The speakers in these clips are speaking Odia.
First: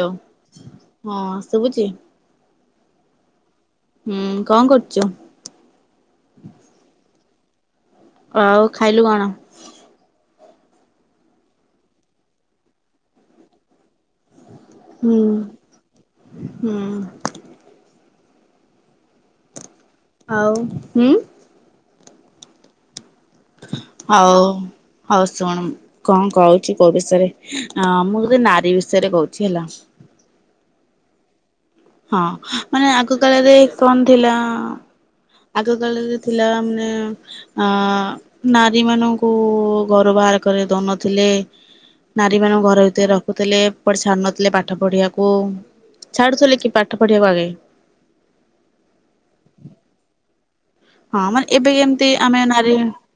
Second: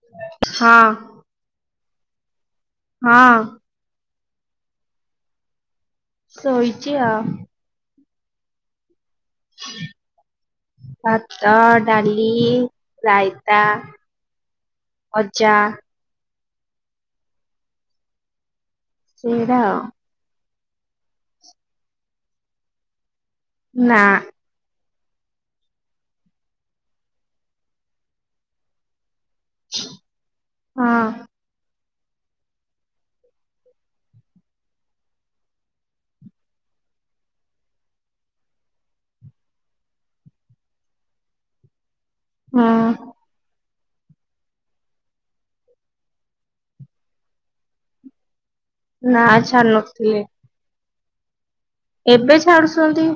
ହାଲ ହଁ ହଁ ଶୁଭୁଛି। ହଁ। ହୁଁ କଣ କରୁଛୁ? ଶୋଇଛି ଆଉ। ଆଉ ଖାଇଲୁ କଣ? ଭାତ ଡାଲି ରାଇତା ହୁଁ ଭଜା ହୁଁ। ସେଇଟା ଆଉ ଆଉ ହୁଁ ନା ଆଉ ହଉ ଶୁଣୁ କଣ କହୁଛି କୋଉ ବିଷୟରେ ମୁଁ ଯେ ନାରୀ ବିଷୟରେ କହୁଛି ହେଲା ହଁ। ହଁ ମାନେ ଆଗ କାଳରେ କଣ ଥିଲା ଆଗ କାଳରେ ଥିଲା ମାନେ ଆ ନାରୀ ମାନଙ୍କୁ ଘରୁ ବାହାର କରେଇ ଦଉନଥିଲେ। ନାରୀ ମାନଙ୍କୁ ହଁ ଘର ଭିତରେ ରଖୁଥିଲେ ଛାଡ଼ୁ ନଥିଲେ ପାଠ ପଢିବାକୁ ଛାଡୁଥିଲେ ପାଠ ପଢ଼ିବାକୁ ଆଗେ ନା ଛାଡ଼ି ନଥିଲେ। ହଁ ମାନେ ଏବେ କେମିତି ଏବେ ଆମେ ନାରୀ ଛାଡୁଛନ୍ତି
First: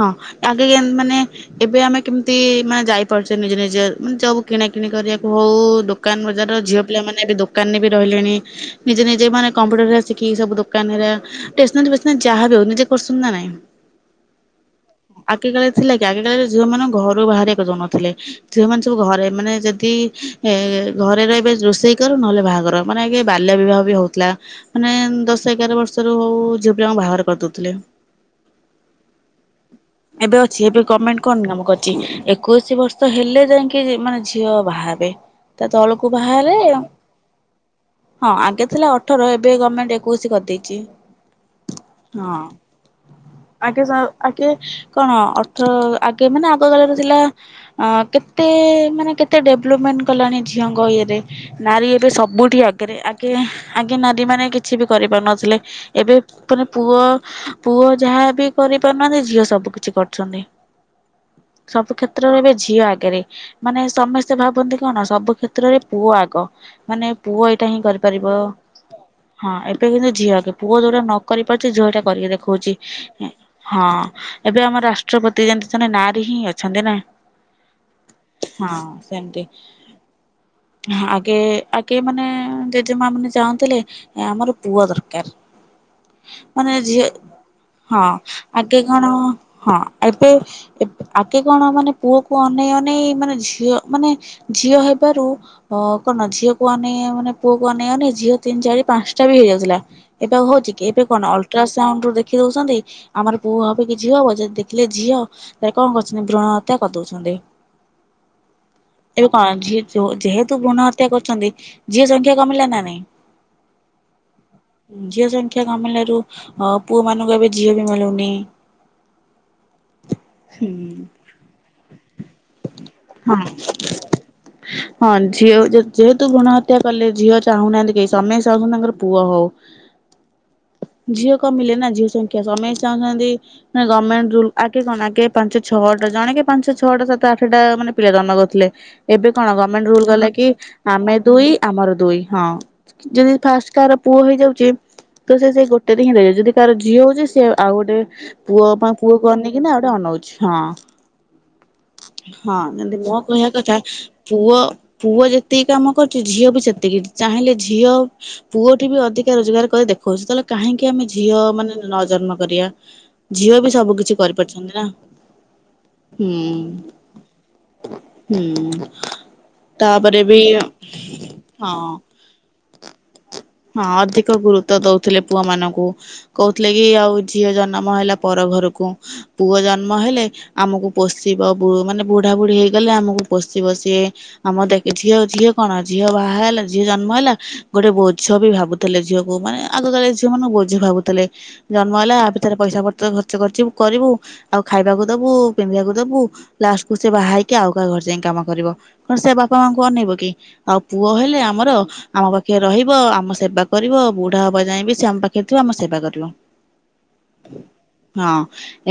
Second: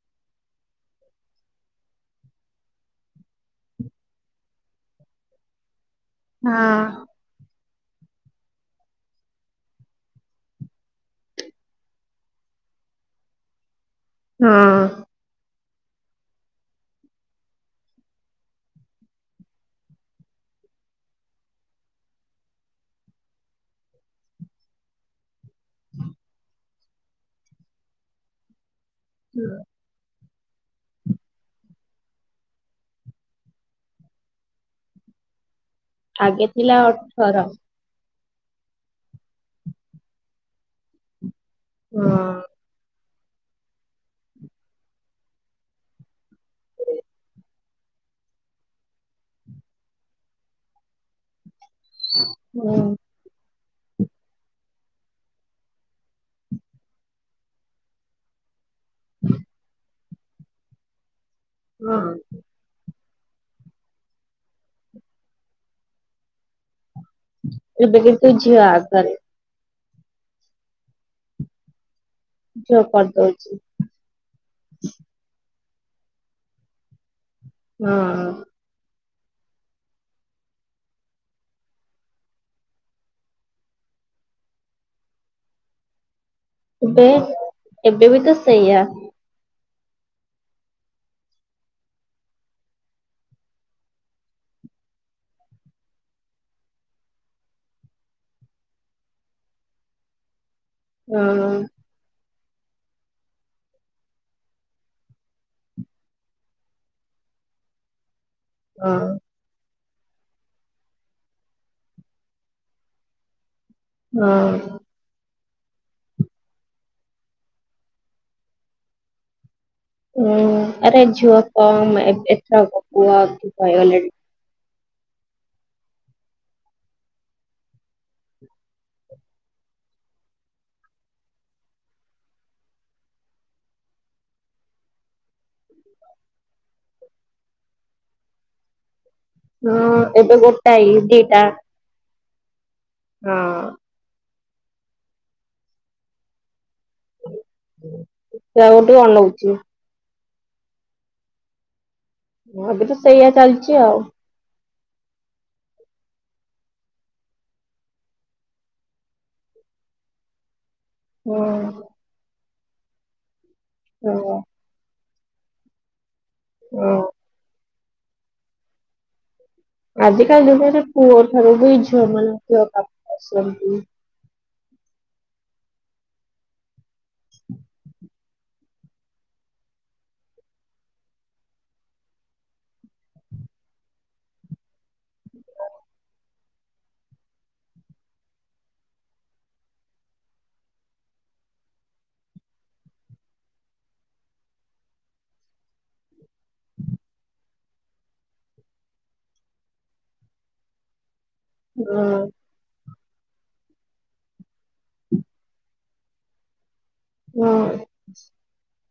ହଁ ଆଗେ କେମ୍ ମାନେ ଏବେ ଆମେ କେମିତି ମାନେ ଯାଇପାରୁଛେ ନିଜ ନିଜ ମାନେ ଯଉ କିଣା କିିଣି କରିବାକୁ ହୋଉ ଦୋକାନ ବଜାର ଝିଅ ହଁ ପିଲାମାନେ ଦୋକାନରେ ବି ରହିଲେଣି ନିଜେ ନିଜେ ମାନେ କମ୍ପୁଟର ଶିଖିକି ସବୁ ଦୋକାନ ହେରିକା ଷ୍ଟେସ୍ନାରୀ ଫେସ୍ନାରୀ ଯାହା ବି ଆଉ ନିଜେ କରୁଛନ୍ତି ନାଇଁ। ହଁ। ଆଗେ କାଳେ ଥିଲା କି ଆଗେ କାଳରେ ଝିଅ ମାନେ ଘରୁ ବାହାରିବାକୁ ଦଉନଥିଲେ। ଝିଅମାନେ ସବୁ ଘରେ ମାନେ ଯଦି ଏ ଘରେ ରହିବେ ରୋଷେଇ କର ନହେଲେ ବାହାଘର ମାନେ କି ବାଲ୍ୟ ବିବାହ ବି ହଉଥିଲା ମାନେ ଦଶ ଏଗାର ବର୍ଷରୁ ହୋଉ ହୋଉ ଝିଅ ପିଲାଙ୍କୁ ବାହାର କରିଦଉଥିଲେ। ହୁଁ। [inaudible] ଏବେ ଅଛି ଏବେ ଗଭର୍ଣମେଣ୍ଟ କଣ ନିୟମ କରିଛି ଏକୋଇଶି ବର୍ଷ ହେଲେ ଯାଇକି ମାନେ ଝିଅ ବାହାହେବେ ତା ତଳକୁ କୁ ଆଗେ ବାହାହେଲେ ଥିଲା ଅଠର ହଁ ଆଗେ ଥିଲା ଅଠର ଏବେ ଗଭର୍ଣମେଣ୍ଟ୍ ଏକୋଇଶି କରିଦେଇଛି। ହଁ। ଆଗେ ଆଗେ କଣ ଅଠର ଆଗେ ମାନେ ଆଗ କାଳରେ ଥିଲା। ଅଁ କେତେ ମାନେ କେତେ ଡେଭଲପମେଣ୍ଟ କଲାଣି ଝିଅଙ୍କ ଇଏରେ ନାରୀ ଉ ଏବେ ସବୁଠି ହୁଁ ଆଗରେ ଆଗେ ଆଗେ ନାରୀ ମାନେ କିଛି ବି କରିପାରୁନଥିଲେ। ଏବେ ମାନେ ପୁଅ ପୁଅ ଯାହାବି କରିପାରୁନାହାନ୍ତି ଝିଅ ସବୁ କିଛି କରୁଛନ୍ତି। ସବୁ ହଁ କ୍ଷେତ୍ରରେ ଏବେ ଝିଅ ଆଗରେ ମାନେ ସମସ୍ତେ ଭାବନ୍ତି କଣ ସବୁ କ୍ଷେତ୍ରରେ ପୁଅ ଆଗ ମାନେ ପୁଅ ଏଇଟା ହିଁ ଏବେ କିନ୍ତୁ କରିପାରିବ। ଝିଅ ଆଗରେ ହଁ ଏବେ କିନ୍ତୁ ଝିଅ ଆଗେ ପୁଅ ଯୋଉଟା ନ କରିପାରୁଛି ଝିଅ ହେଟା କରିକି ଦେଖାଉଛି। ଖଉଛି ଝିଅ କରିଦଉଛି ହଁ ଏବେ ଆମ ରାଷ୍ଟ୍ରପତି ଯେମିତି ଜଣେ ନାରୀ ହିଁ ଅଛନ୍ତି ନା ହଁ। ହଁ ସେମ୍ତି। ଆଗେ ଆଗେ ମାନେ ଜେଜେ ମା ମାନେ ଚାହୁଁଥିଲେ। ଆମର ପୁଅ ଦରକାର୍ ମାନେ ଝିଅ ଏବେ ହଁ ଏବେ ବି ତ ଆଗେ ସେଇଆ କଣ ହଁ ଏବେ ଆଗେ କଣ ମାନେ ପୁଅକୁ ଅନେଇ ଅନେଇ ମାନେ ଝିଅ ମାନେ ଝିଅ ହେବାରୁ ଅ କଣ ଝିଅ କୁ ଅନେଇ ମାନେ ପୁଅ କୁ ଅନେଇ ଝିଅ ତିନି ଚାରି ପାଞ୍ଚଟା ବି ହେଇଯାଉଥିଲା। ଏବେ ହଉଛି କି ଏବେ କଣ ହଁ ଅଲଟ୍ରା ସ୍କା ସାଉଣ୍ଡୁ ଦେଖି ଦେଉଛନ୍ତି ଆମର ପୁଅ ହେବ କି ଝିଅ ହେବ ଯଦି ଦେଖିଲେ ଝିଅ କଣ କରଛନ୍ତି ଭୃଣ ହତ୍ୟା କରିଦେଉଛନ୍ତି। ହଁ। ଏବେ କଣ ହେଲା ଯେହେତୁ ଭୃଣ ହତ୍ୟା କରୁଛନ୍ତି ଝିଅ ସଂଖ୍ୟା କମିଲା ନା ନାଇଁ। ହଁ। ଝିଅ ସଂଖ୍ୟା କମିଲାରୁ ଅ ପୁଅ ମାନଙ୍କୁ ଏବେ ଝିଅ ବି ମିଳୁନି। ହଁ ହୁଁ। ଆରେ ଝିଅ ପୁଅ ହଁ [unintelligible] ହଁ ଝିଅ ଯେହେତୁ ଭୃଣ ହତ୍ୟା କଲେ ଝିଅ ଚାହୁଁନାହାନ୍ତି କେହି ସମସ୍ତେ ଚାହୁଁଛନ୍ତି ତାଙ୍କର ପୁଅ ହଉ। ଝିଅ କମିଲେ ନା ଝିଅ ସଂଖ୍ୟା ସମେୟୀ ଚାହୁଁନାହାନ୍ତି। ନାଁ ଗଭର୍ଣ୍ଣମେଣ୍ଟ ରୁଲ୍ ଆଗେ କଣ ଆଗେ ପାଞ୍ଚ ଛଅଟା ଜଣେ ପାଞ୍ଚ ଛଅଟା ସାତ ଆଠଟା ମାନେ ପିଲା ଜନ୍ମ କରୁଥିଲେ। ଏବେ କଣ ଗଭର୍ଣମେଣ୍ଟ୍ ହଁ ରୁଲ୍ କଲା ଏବେ କି ଗୋଟାଏ ଆମେ ଦିଟା ଦୁଇ ଆମର ଦୁଇ। ହଁ ଯଦି ହଁ ଫାଷ୍ଟ କାର ପୁଅ ହେଇଯାଉଛି ତ ସେ ସେଇ ଗୋଟେରେ ହିଁ ରହିବେ ଯଦି କାହାର ଝିଅ ହଉଛି ସେଇ ଆଉ ଗୋଟେ ପୁଅ ସେଆକୁ ପାଇଁ ଟିକେ ପୁଅ ଅନେଇକନା ଅନଉଛି। କିି ନା ଆଉ ଗୋଟେ ଅନଉଛି ହଁ। ହଁ ଏବେ ତ ଯେମିତି ମୋ ସେଇଆ କହିବା କଥା ଚାଲିଛି ଆଉ ପୁଅ ପୁଅ ଯେତିକି କାମ କରୁଛି ଝିଅ ବି ସେତିକି ଚାହିଁଲେ ଝିଅ ପୁଅଟି ବି ଅଧିକା ରୋଜଗାର କରି ଦେଖାଉଛି ତାହେଲେ କାହିଁକି ଆମେ ଝିଅ ହୁଁ ମାନେ ନ ଜନ୍ମ କରିବା। ଝିଅ ବି ସବୁ କିଛି ହଁ। କରିପାରୁଛନ୍ତି ନା, ହଁ ହୁଁ। ହୁଁ। ତାପରେ ବି ଆଜିକାଲି ଦୁନିଆରେ ପୁଅ ଠାରୁ ବି ହଁ ଝଅମାନଙ୍କୁ [unintelligible] ହଁ ଅଧିକ ଗୁରୁତ୍ୱ ଦଉଥିଲେ ପୁଅ ମାନଙ୍କୁ କହୁଥିଲେ କି ଆଉ ଝିଅ ଜନ୍ମ ହେଲା ପର ଘରକୁ ପୁଅ ଜନ୍ମ ହେଲେ ଆମକୁ ପୋଷିବ ମାନେ ବୁଢ଼ା ବୁଢ଼ୀ ହେଇଗଲେ ଆମକୁ ପୋଷିବ ସିଏ। ଆମ ଦେଖେ ଝିଅ ଝିଅ କଣ ଝିଅ ବାହା ହେଲା ଝିଅ ଜନ୍ମ ହେଲା ଗୋଟେ ବହୁତ୍ ବୋଝ ବି ଭାବୁଥିଲେ ଝିଅକୁ ମାନେ ଆଗକାଳେ ଝିଅ ମାନଙ୍କୁ ବୋଝି ଭାବୁଥିଲେ। ଜନ୍ମ ହେଲା ଆ ପିଛାରେ ପଇସା ପର୍ତ ଖର୍ଚ୍ଚ କରିଥିବୁ କରିବୁ। ଆଉ ଖାଇବାକୁ ଦବୁ ପିନ୍ଧିବାକୁ ଦବୁ ଲାଷ୍ଟକୁୁ ସେ ବାହା ହେଇକି ଆଉ କାହା ଘରେ ଯାଇ କାମ କରିବ। କଣ ସେ ବାପା ମାଙ୍କୁ ଅନେଇବ କି ଆଉ ପୁଅ ହେଲେ ଆମ୍ ଆମର ହଁ ଆମ ପାଖେ ରହିବ ଆମ ସେବା କରିବ ବୁ ବୁଢ଼ା ହବା ଯାଇଁବି ସେ ଆମ ପାଖରେ ଥିବ ଆମ ସେବା କରିବ ହଁ ହଁ।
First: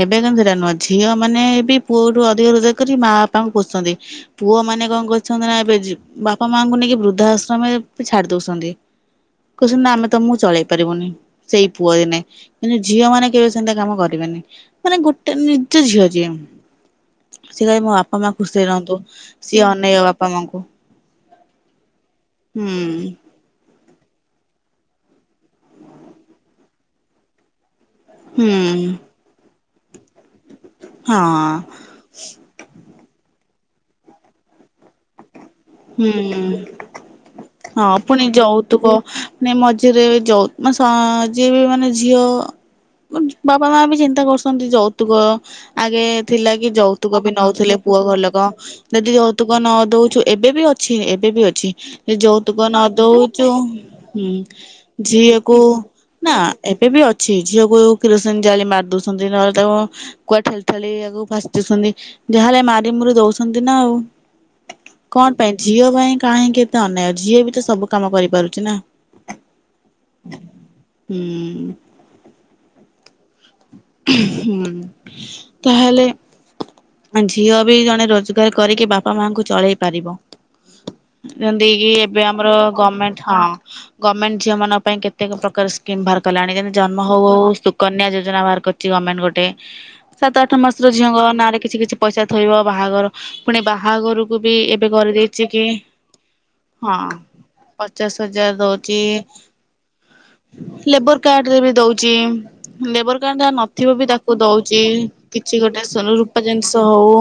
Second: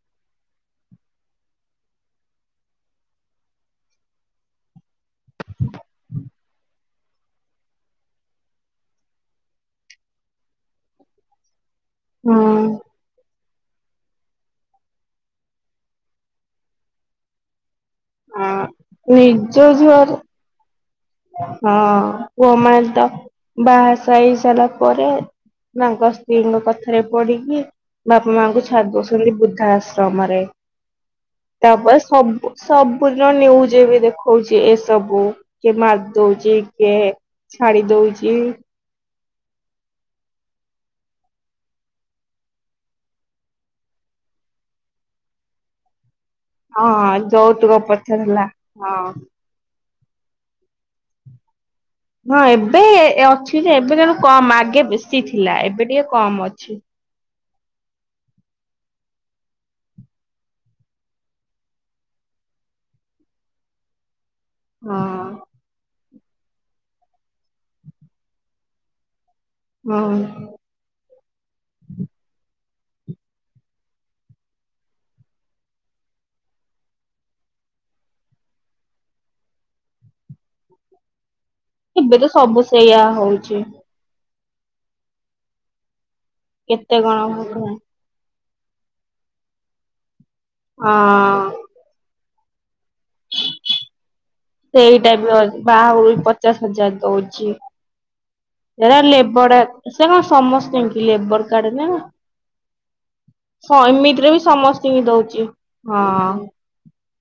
ଏବେ କିନ୍ତୁ ସେଇଟା ନୁହଁ ଝିଅ ମାନେ ବି ପୁଅଠୁ ଅଧିକ ରୋଜାର କରି ମା ବାପାଙ୍କୁ ପୋଷୁଛନ୍ତି। ପୁଅ ମାନେ କଣ କରଛନ୍ତି ନା ଏବେ ଜି ବାପା ମାଆଙ୍କୁ ନେଇକି ବୃଦ୍ଧା ଆଶ୍ରମରେ ବି ଛାଡ଼ି ଦଉଛନ୍ତି। କହୁଛନ୍ତି ନା ଆମେ ତମକୁ ଚଳେଇ ପାରିବୁନି ସେଇ ପୁଅ ଏନେ ହଁ। କିନ୍ତୁ ଝିଅ ମାନେ କେବେ ସେମିତିଆ କାମ କରିବେନି। ମାନେ ଗୋଟେ ନିଜ ଝିଅ ଝିଏ ସେ କହି ମୋ ବାପା ବାପା ମା ଆ ଖୁସିରେ ରହନ୍ତୁ ନିଜ ସିଏ ଅନେଇବ ଝିଅର ବାପା ମାଆଙ୍କୁ। ହଁ କୁହ ମା ତ ବା ସାଇ ସାରିଲା ପରେ ମାଙ୍କ ସ୍ତ୍ରୀଙ୍କ କଥାରେ ପଡ଼ିକି ବାପା ହୁଁ ମାଙ୍କୁ ଛାଡି଼ ଦଉଛନ୍ତି ବୃଦ୍ଧା ଆଶ୍ରମରେ ହଁ ତାପରେ ସବୁ ସବୁଦିନ ନିୁଜ ବି ଦେଖଉଛି ଏସବୁ। କିଏ ମାରି ହୁଁ ଦଉଛି କିଏ ଛାଡି ହଁ ପୁଣି ଦଉଛି ଯୋଉତୁକ ନାଇଁ ମଝିରେ ଯଉ ମାନେ ସ ଯିଏ ବି ମାନେ ଝିଅ ବାପା ମା ବି ଚିନ୍ତା କରୁଛନ୍ତି ଯୌତୁକ ଆଗେ ଥିଲା କି ହଁ ଯୌତୁକ ବି ଯୌତୁକ ନଉଥିଲେ ପୁଅ ପ୍ରଥା ଘରଲୋକ ଥିଲା ହଁ। ଯଦି ଯୌତୁକ ନ ଦଉଛୁ ଏବେ ବି ଅଛି ଏବେ ବି ଅଛି। ହଁ ଯୌତୁକ ନ ଏବେ ଦଉଛୁଁ ଅଛି ଯେ ଏବେ କିନ୍ତୁ କମ ଆଗେ ବେଶୀ ଥିଲା ଝିଅକୁ ଏବେ ଟିକେ ନା କମ ଅଛି। ଏବେ ବି ଅଛି ଛି ଝିଅକୁ କିରୋସିନ ଜାଲି ମାରି ଦଉଛନ୍ତି ନହେଲେ ତାକୁ କୁଆ ଠେଲି ଠାଲି ଆକୁ ଭାସି ଦଉଛନ୍ତି ଯାହା ହେଲେ ମାରି ମୁରି ଦଉଛନ୍ତି ନା ଆଉ। ହଁ। କଣ ପାଇଁ ଝିଅ ପାଇଁ କାହିଁକି ଏତେ ଅନ୍ୟାୟ ଝିଅ ବି ତ ସବୁ କାମ କରିପାରୁଛି ନା। ହଁ। ହୁଁ। ହୁଁ ତାହେଲେ ଝିଅ ବି ଜଣେ ରୋଜଗାର କରିକି ବାପା ମାଆଙ୍କୁ ଚଳେଇ ପାରିବ। ଯେମିତି କି ତ ଏବେ ଆମର ସବୁ ସେଇଆ ଗଭର୍ଣମେଣ୍ଟ୍ ହଁ। ହଉଛି। ଗଭର୍ଣ୍ଣମେଣ୍ଟ ଝିଅଙ୍କ ପାଇଁ କେତେ ପ୍ରକାର ସ୍କିମ୍ ବାହାରଲାଣି ଯେମିତି କେତେ ଜନ୍ମ କଣ ହଉ ହଉ ସୁକନ୍ୟା ଯୋଜନା ଯୋଜନା ବାହାର କରିଛି ଗମେଣ୍ଟ୍ ଗୋଟେ ସାତ ଆଠ ମାସର ଝିଅଙ୍କ ହଁ। ନାଁରେ କିଛି କିଛି ପଇସା ଥୋଇବ ବାହାଘର ପୁଣି ବାହାଘରୁକୁ। କୁ ବି ଏବେ ସେଇଟା ବି ଅ କରିଦେଇଛି କି ବାହାଘରକୁ ବି ପଚାଶ ହଜାର ହଁ। ଦଉଛି। ପଚାଶ୍ ହଜାର ହେରା ଦଉଛି ଲେବର ସେ କଣ ସମସ୍ତିଙ୍କି ଲେବର କାର୍ଡରେ କାର୍ଡ ବି ନା ଦଉଛି ଲେବର୍ ତା ସ ନଥିବ ବି ଏମିତିରେ ତାକୁ ଦଉଛି ସମସ୍ତିଙ୍କି ଦଉଛି କିଛି ଗୋଟେ ସୁନା ହଁ ରୂପା ଜିନିଷ ହଉ।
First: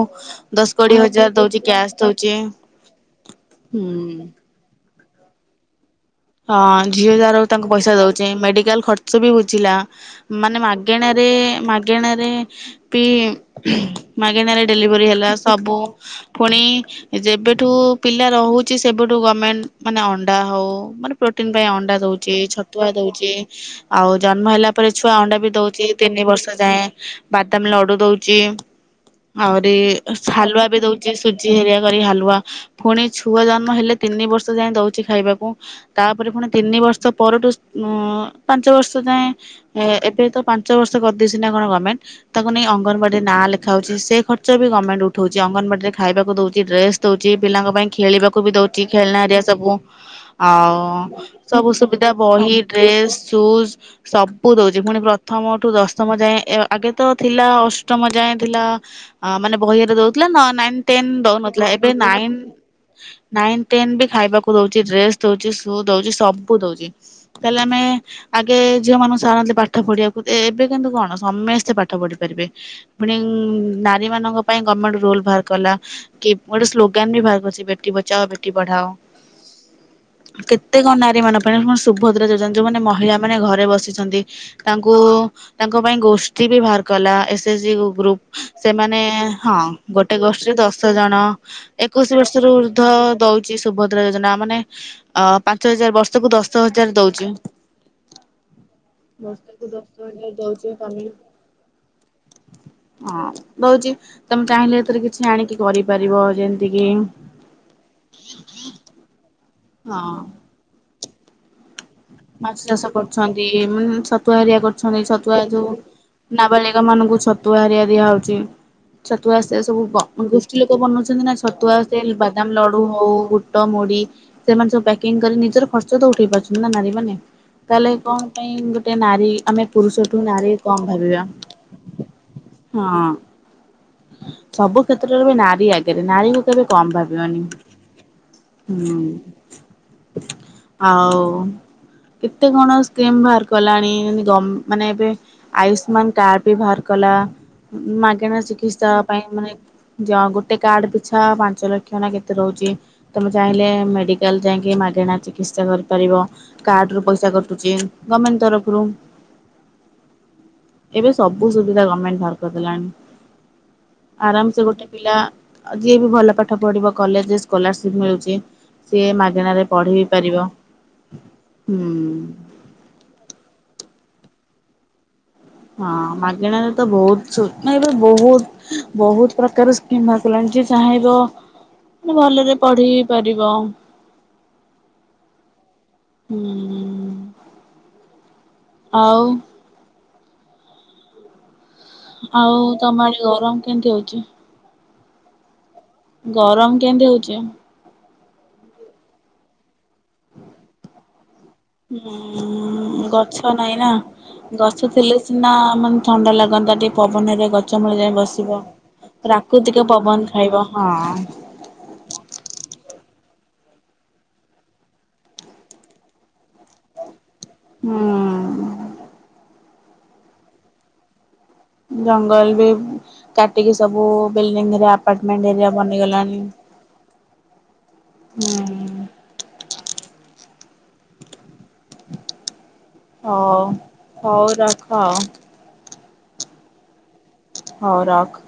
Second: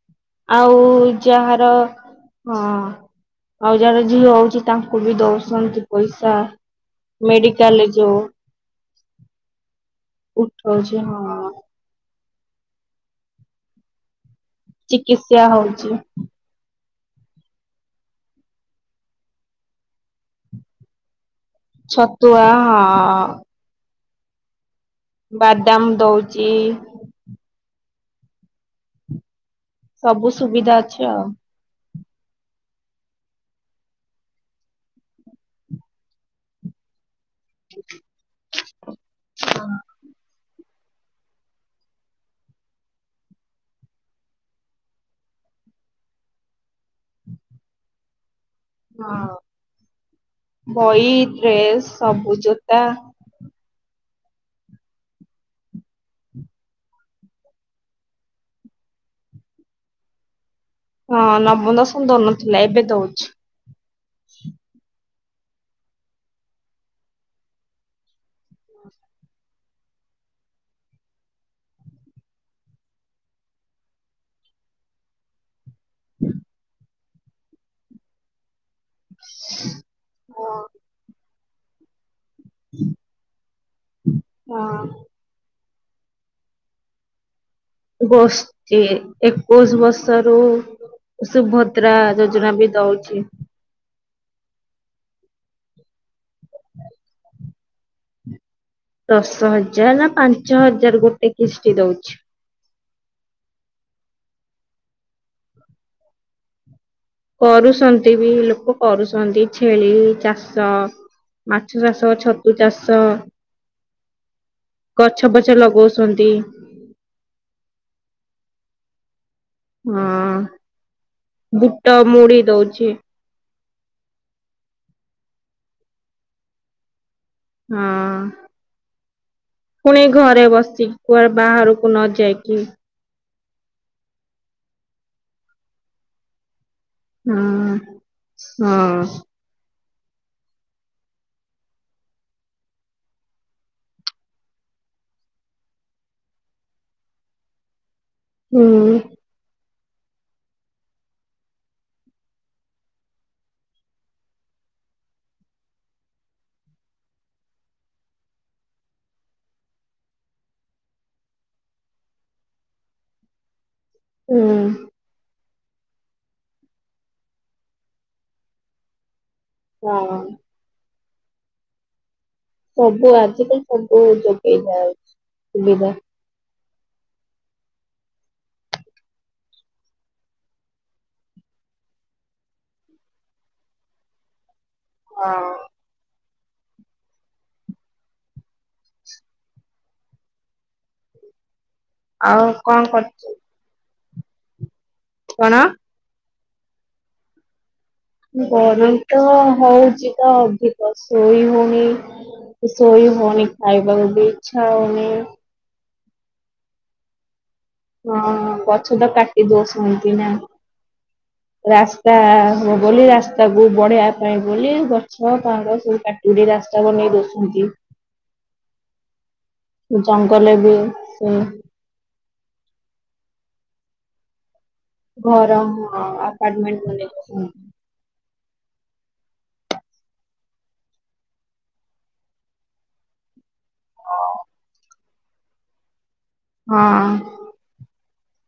ଦଶ ଆଉ କୋଡିଏ ହଜାର ଦଉଛି ଯାହାର କ୍ୟାସ୍ ଦଉଛି ହଁ ଆଉ ଯାହାର ହୁଁ। ଝିଅ ହଉଛି ତାଙ୍କୁ। କୁ ବି ଦଉଶନ୍ତି ପଇସା ହଁ ଝିଅ ଯାହାର ତାଙ୍କୁ ମେଡିକାଲରେ ପଇସା ଯୋଉ ଦଉଛେ ମେଡିକାଲ ଖର୍ଚ୍ଚ ବି ବୁଝିଲା। ମାନେ ଉଠଉଛି ମାଗେଣାରେ ହଁ ମାଗ ମାଗେଣାରେ ବି ମାଗେଣାରେ ଡେଲିଭରି ହେଲା ଚିକିତ୍ସା ସବୁ। ହଉଛି। ପୁଣି ଯେବେଠୁ ପିଲା ରହୁଛି ସେବେଠୁ ଗମେଣ୍ଟ୍ ମାନେ ଅଣ୍ଡା ହଉ ମାନେ ପ୍ରୋଟିନ୍ ପାଇଁ ଅଣ୍ଡା ଦଉଛି ଛତୁଆ ଛତୁଆ ଦଉଛି ହଁ ଆଉ ଜନ୍ମ ହେଲା ତା ପରେରେ ଛୁଆ ଅଣ୍ଡା ବି ବାଦାମ ଦଉଛି ତିନି ବର୍ଷ ଦଉଚି। ଯାଏ ବାଦାମ ଲଡ଼ୁ ଦଉଛି। ଆହୁରି ସବୁ ହାଲୁଆ ସୁବିଧା ବି ଅଛି ଦଉଛି ଆଉ ସୁଜି ହେରିଆ କରି ହାଲୁଆ ପୁଣି ଛୁଆ ଜନ୍ମ ହେଲେ ତିନି ବର୍ଷ ଯାଏ ଦଉଛି ଖାଇବାକୁ। ତାପରେ ପୁଣି ତିନି ବର୍ଷ ପରଠୁ ପାଞ୍ଚ ବର୍ଷ ଯାଏଁ ଏବେ ତ କଣ ପାଞ୍ଚ ବର୍ଷ କରିଦେଇଚି ନା କଣ ଗଭର୍ଣମେଣ୍ଟ। ତାକୁ ନେଇ ଅଙ୍ଗନବାଡି଼ରେ ନାଁ ଲେଖା ହାଉଛି ସେ ଖର୍ଚ୍ଚ ବି ଗଭର୍ଣ୍ଣମେଣ୍ଟ ଉଠଉଛି ଅଙ୍ଗନବାଡି ରେ ଖାଇବାକୁ ଦଉଛି ଡ୍ରେସ୍ ଦଉଛି ପିଲାଙ୍କ ପାଇଁ ଖେଳିବାକୁ ବି ଦଉଛି ଖେଳନା ହଁ ଏଆ ସବୁ ଆଉ। ବହି ହଁ ସବୁ ଡ୍ରେସ୍ ସୁବିଧା ସବୁ ବହି ଜୋତା। ଡ୍ରେସ୍ ସୁଜ୍ ସବୁ ଦଉଛି ପୁଣି ପ୍ରଥମ ଠୁ ଦଶମ ଯାଏଁ ଆଗେ ତ ଥିଲା ଅଷ୍ଟମ ଯାଏଁ ଥିଲା। ମାନେ ବହିରେ ଦଉଥିଲା ନାଇ ଟେନ୍ ହଁ ଦଉ ନଥିଲା ନବମ ଏବେ ଦଶମ ନାଇ ଦଉନଥିଲା ଏବେ ଦଉଛି। ଟେନ ବି ଖାଇବାକୁ ଦଉଛି ଡ୍ରେସ୍ ଦଉଛି ସୁ ଦଉଛି ସବୁ ଦଉଛି। ତାହେଲେ ଆମେ ଆଗେ ଝିଅ ମାନଙ୍କୁ ସାରନ୍ତି ପାଠ ପଢିବାକୁ ଏବେ କିନ୍ତୁ କଣ ସମେସ୍ତେ ପାଠ ପଢି଼ ପାରିବେ। ପୁଣି ନାରୀ ମାନଙ୍କ ପାଇଁ ଗଭର୍ଣମେଣ୍ଟ ରୁଲ୍ ବାହାର କଲା। କିପ୍ ଗୋଟେ ସ୍ଲୋଗାନ୍ ବି ବାହାର ଅଛି ବେଟି ବଚାଅ ବେଟି ପଢାଅ। କେତେ କଣ ନାରୀ ମାନଙ୍କ ପାଇଁ କଣ ସୁଭଦ୍ରା ଯୋଜନା ଯୋଉମାନେ ମହିଳା ମାନେ ଘରେ ବସିଛନ୍ତି ହଁ ତାଙ୍କୁ ତାଙ୍କ ପାଇଁ ଗୋଷ୍ଠୀ ବି ବାହାର କଲା ଏ ଯେ ଗ୍ରୁପ୍ ଗୋଷ୍ଠୀ ସେମାନେ ହଁ ଏକୋଇଶି ଗୋଟେ ବର୍ଷରୁ ଗୋଷ୍ଠୀ ରେ ଦଶ ଜଣ। ସୁଭଦ୍ରା ଏକୋଇଶି ବର୍ଷରୁ ଯୋଜନା ବି ଉର୍ଦ୍ଧ୍ୱ ଦଉଛି ସୁଭଦ୍ରା ଯୋଜନା ମାନେ। ଅ ପାଞ୍ଚ ହଜାର୍ ବର୍ଷକୁ ଦଶ ହଜାର୍ ଦଉଚି। ଦଶ ଦଶ ହଜାର୍ ନା ହଜାର ପାଞ୍ଚ ଦଉଛି ହଜାର ତମେ ଗୋଟେ କିସ୍ତି ଦଉଛି। ହଁ ଦଉଛି ତମେ ଚାହିଁଲେ ଏଥିରେ କିଛି ଆଣିକି କରିପାରିବ ଯେମତି କିି କରୁଛନ୍ତି ବି ଲୋକ କରୁଛନ୍ତି ଛେଳି ହଁ ଚାଷ। ମାଛ ଚାଷ ଛତୁ ମାଛ ଚାଷ କରୁଛନ୍ତି ମେ ଛତୁଆ ହେରିଆ କରୁଛନ୍ତି ଗଛ ସତୁଆ ଫଛ ଯୋଉ ଲଗଉଛନ୍ତି ନାବାଳିକା [unintelligible] ମାନଙ୍କୁ ଛତୁଆ ହାରିଆ ଦିଆ ହଉଛି। ଛତୁଆ ଆସେ ସବୁ ହଁ ଗୋଷ୍ଠୀ ଲୋକ ବନଉଛନ୍ତି ନା ଛତୁଆ ବୁଟ ଆସେ ମୁଢି ବାଦାମ ଲଡୁ ଦଉଛି ହଉ ମ ସେମାନେ ସବୁ ପ୍ୟାକିଂ କରି ନିଜର ଖର୍ଚ୍ଚ ତ ଉଠେଇ ପାରୁଛନ୍ତି ନା ନାରୀ ମାନେ। ତାହେଲେ କଣ ହଁ ପାଇଁ ଗୋଟେ ନାରୀ ଆମେ ପୁଣି ପୁରୁଷ ଠୁ ଘରେ ନାରୀ କଣ ବସିକି ଭାବିବା। କୁଆଡେ ବାହାରକୁ ନ ଯାଇକି ହଁ ସବୁ କ୍ଷେତ୍ରରେ ନାରୀ ଆଗରେ ନାରୀ କି କେବେ କମ ଭାବି ହଁ ହଁ ହୁଁ ଆଉ କେତେ କଣ ସ୍କିମ ବାହାର କଲାଣି ଗମ୍ ମାନେ ଏବେ ଆୟୁଷ୍ମାନ କାର୍ଡ ବି ବାହାର କଲା ମାଗେଣା ହୁଁ ଚିକିତ୍ସା ପାଇଁ। ମାନେ ଯ ଗୋଟେ କାର୍ଡ ପିଛା ପାଞ୍ଚ ଲକ୍ଷ ନା କେତେ ରହୁଛି। ତମେ ଚାହିଁଲେ ମେଡିକାଲ ଯାଇଁକି ମାଗେଣା ଚିକିତ୍ସା କରିପାରିବ। କାର୍ଡ଼ ରୁ ପଇସା କଟୁଛି ଗଭର୍ଣମେଣ୍ଟ୍ ତରଫରୁ। ଏବେ ସବୁ ସୁବିଧା ଗଭର୍ଣମେଣ୍ଟ ବହାର କରିଦେଲାଣି ହୁଁ। ଆରାମ୍ ସେ ଗୋଟେ ପିଲା ଯିଏ ବି ଭଲ ପାଠ ପଢିବ କଲେଜରେ ସ୍କଲାର ସିପ ମିଳୁଛି। ସିଏ ମାଗଣାରେ ପଢି ବିି ହଁ ପାରିବ ହୁଁ ସବୁ ଆଜିକାଲି ସବୁ ଯୋଗେଇ ଦିଆଉଛି। ହଁ ମାଗଣାରେ ତ ବହୁତ [inaudible] ଏବେ ବହୁତ ବହୁତ ପ୍ରକାର ସ୍କିମ୍ ଆସିଲାଣି ଚାହିଁବ। ଭଲରେ ପଢି ବି ପାରିବ। ହଁ ହୁଁ, ଆଉ ଆଉ କଣ ତମ ଆଡେ କରୁଛୁ ଗରମ କେମତି ହଉଛି? କଣ? ଗରମ କେମିତି ହଉଛି? ଗରମ ତ ହଉଚି ତ ଅଧିକ ଶୋଇ ହଉ ହଁ ଗଛ ନାଇଁ ନା ଖାଇବାକୁ ବି ଇଚ୍ଛା ଗଛ ହଉନି। ଥିଲେ ସିନା ମା ଥଣ୍ଡା ଲାଗନ୍ତା ଟିକେ ପବନରେ ଗ ଛ ମୂଳେ ଯାଏ ହଁ ବସିବ ଗଛ ତ କାଟି ପ୍ରାକୃତିକ ଦଉଛନ୍ତି ନା। ପବନ ଖାଇବ ହଁ। ରାସ୍ତା ବୋଲି ରାସ୍ତାକୁ ବଢେଇିବା ପାଇଁ ବୋଲି ଗଛ ପାହାଡ଼ ସବୁ କାଟି ଚୁଡ଼ି ରାସ୍ତା ବନେଇଦୋଉଛନ୍ତି। ହଁ ଜଙ୍ଗଲ ବି ସେ ଜଙ୍ଗଲ ବି କାଟିକି ସବୁ ବିଲଡିଙ୍ଗରେ ଆ ଘର ହଁ ଆପାର୍ଟମେଣ୍ଟ ବନେଇଦୋଉଛନ୍ତି। ହୁଁ ହଁ ହଉ ରଖ। ହଁ ହଉ ରଖ।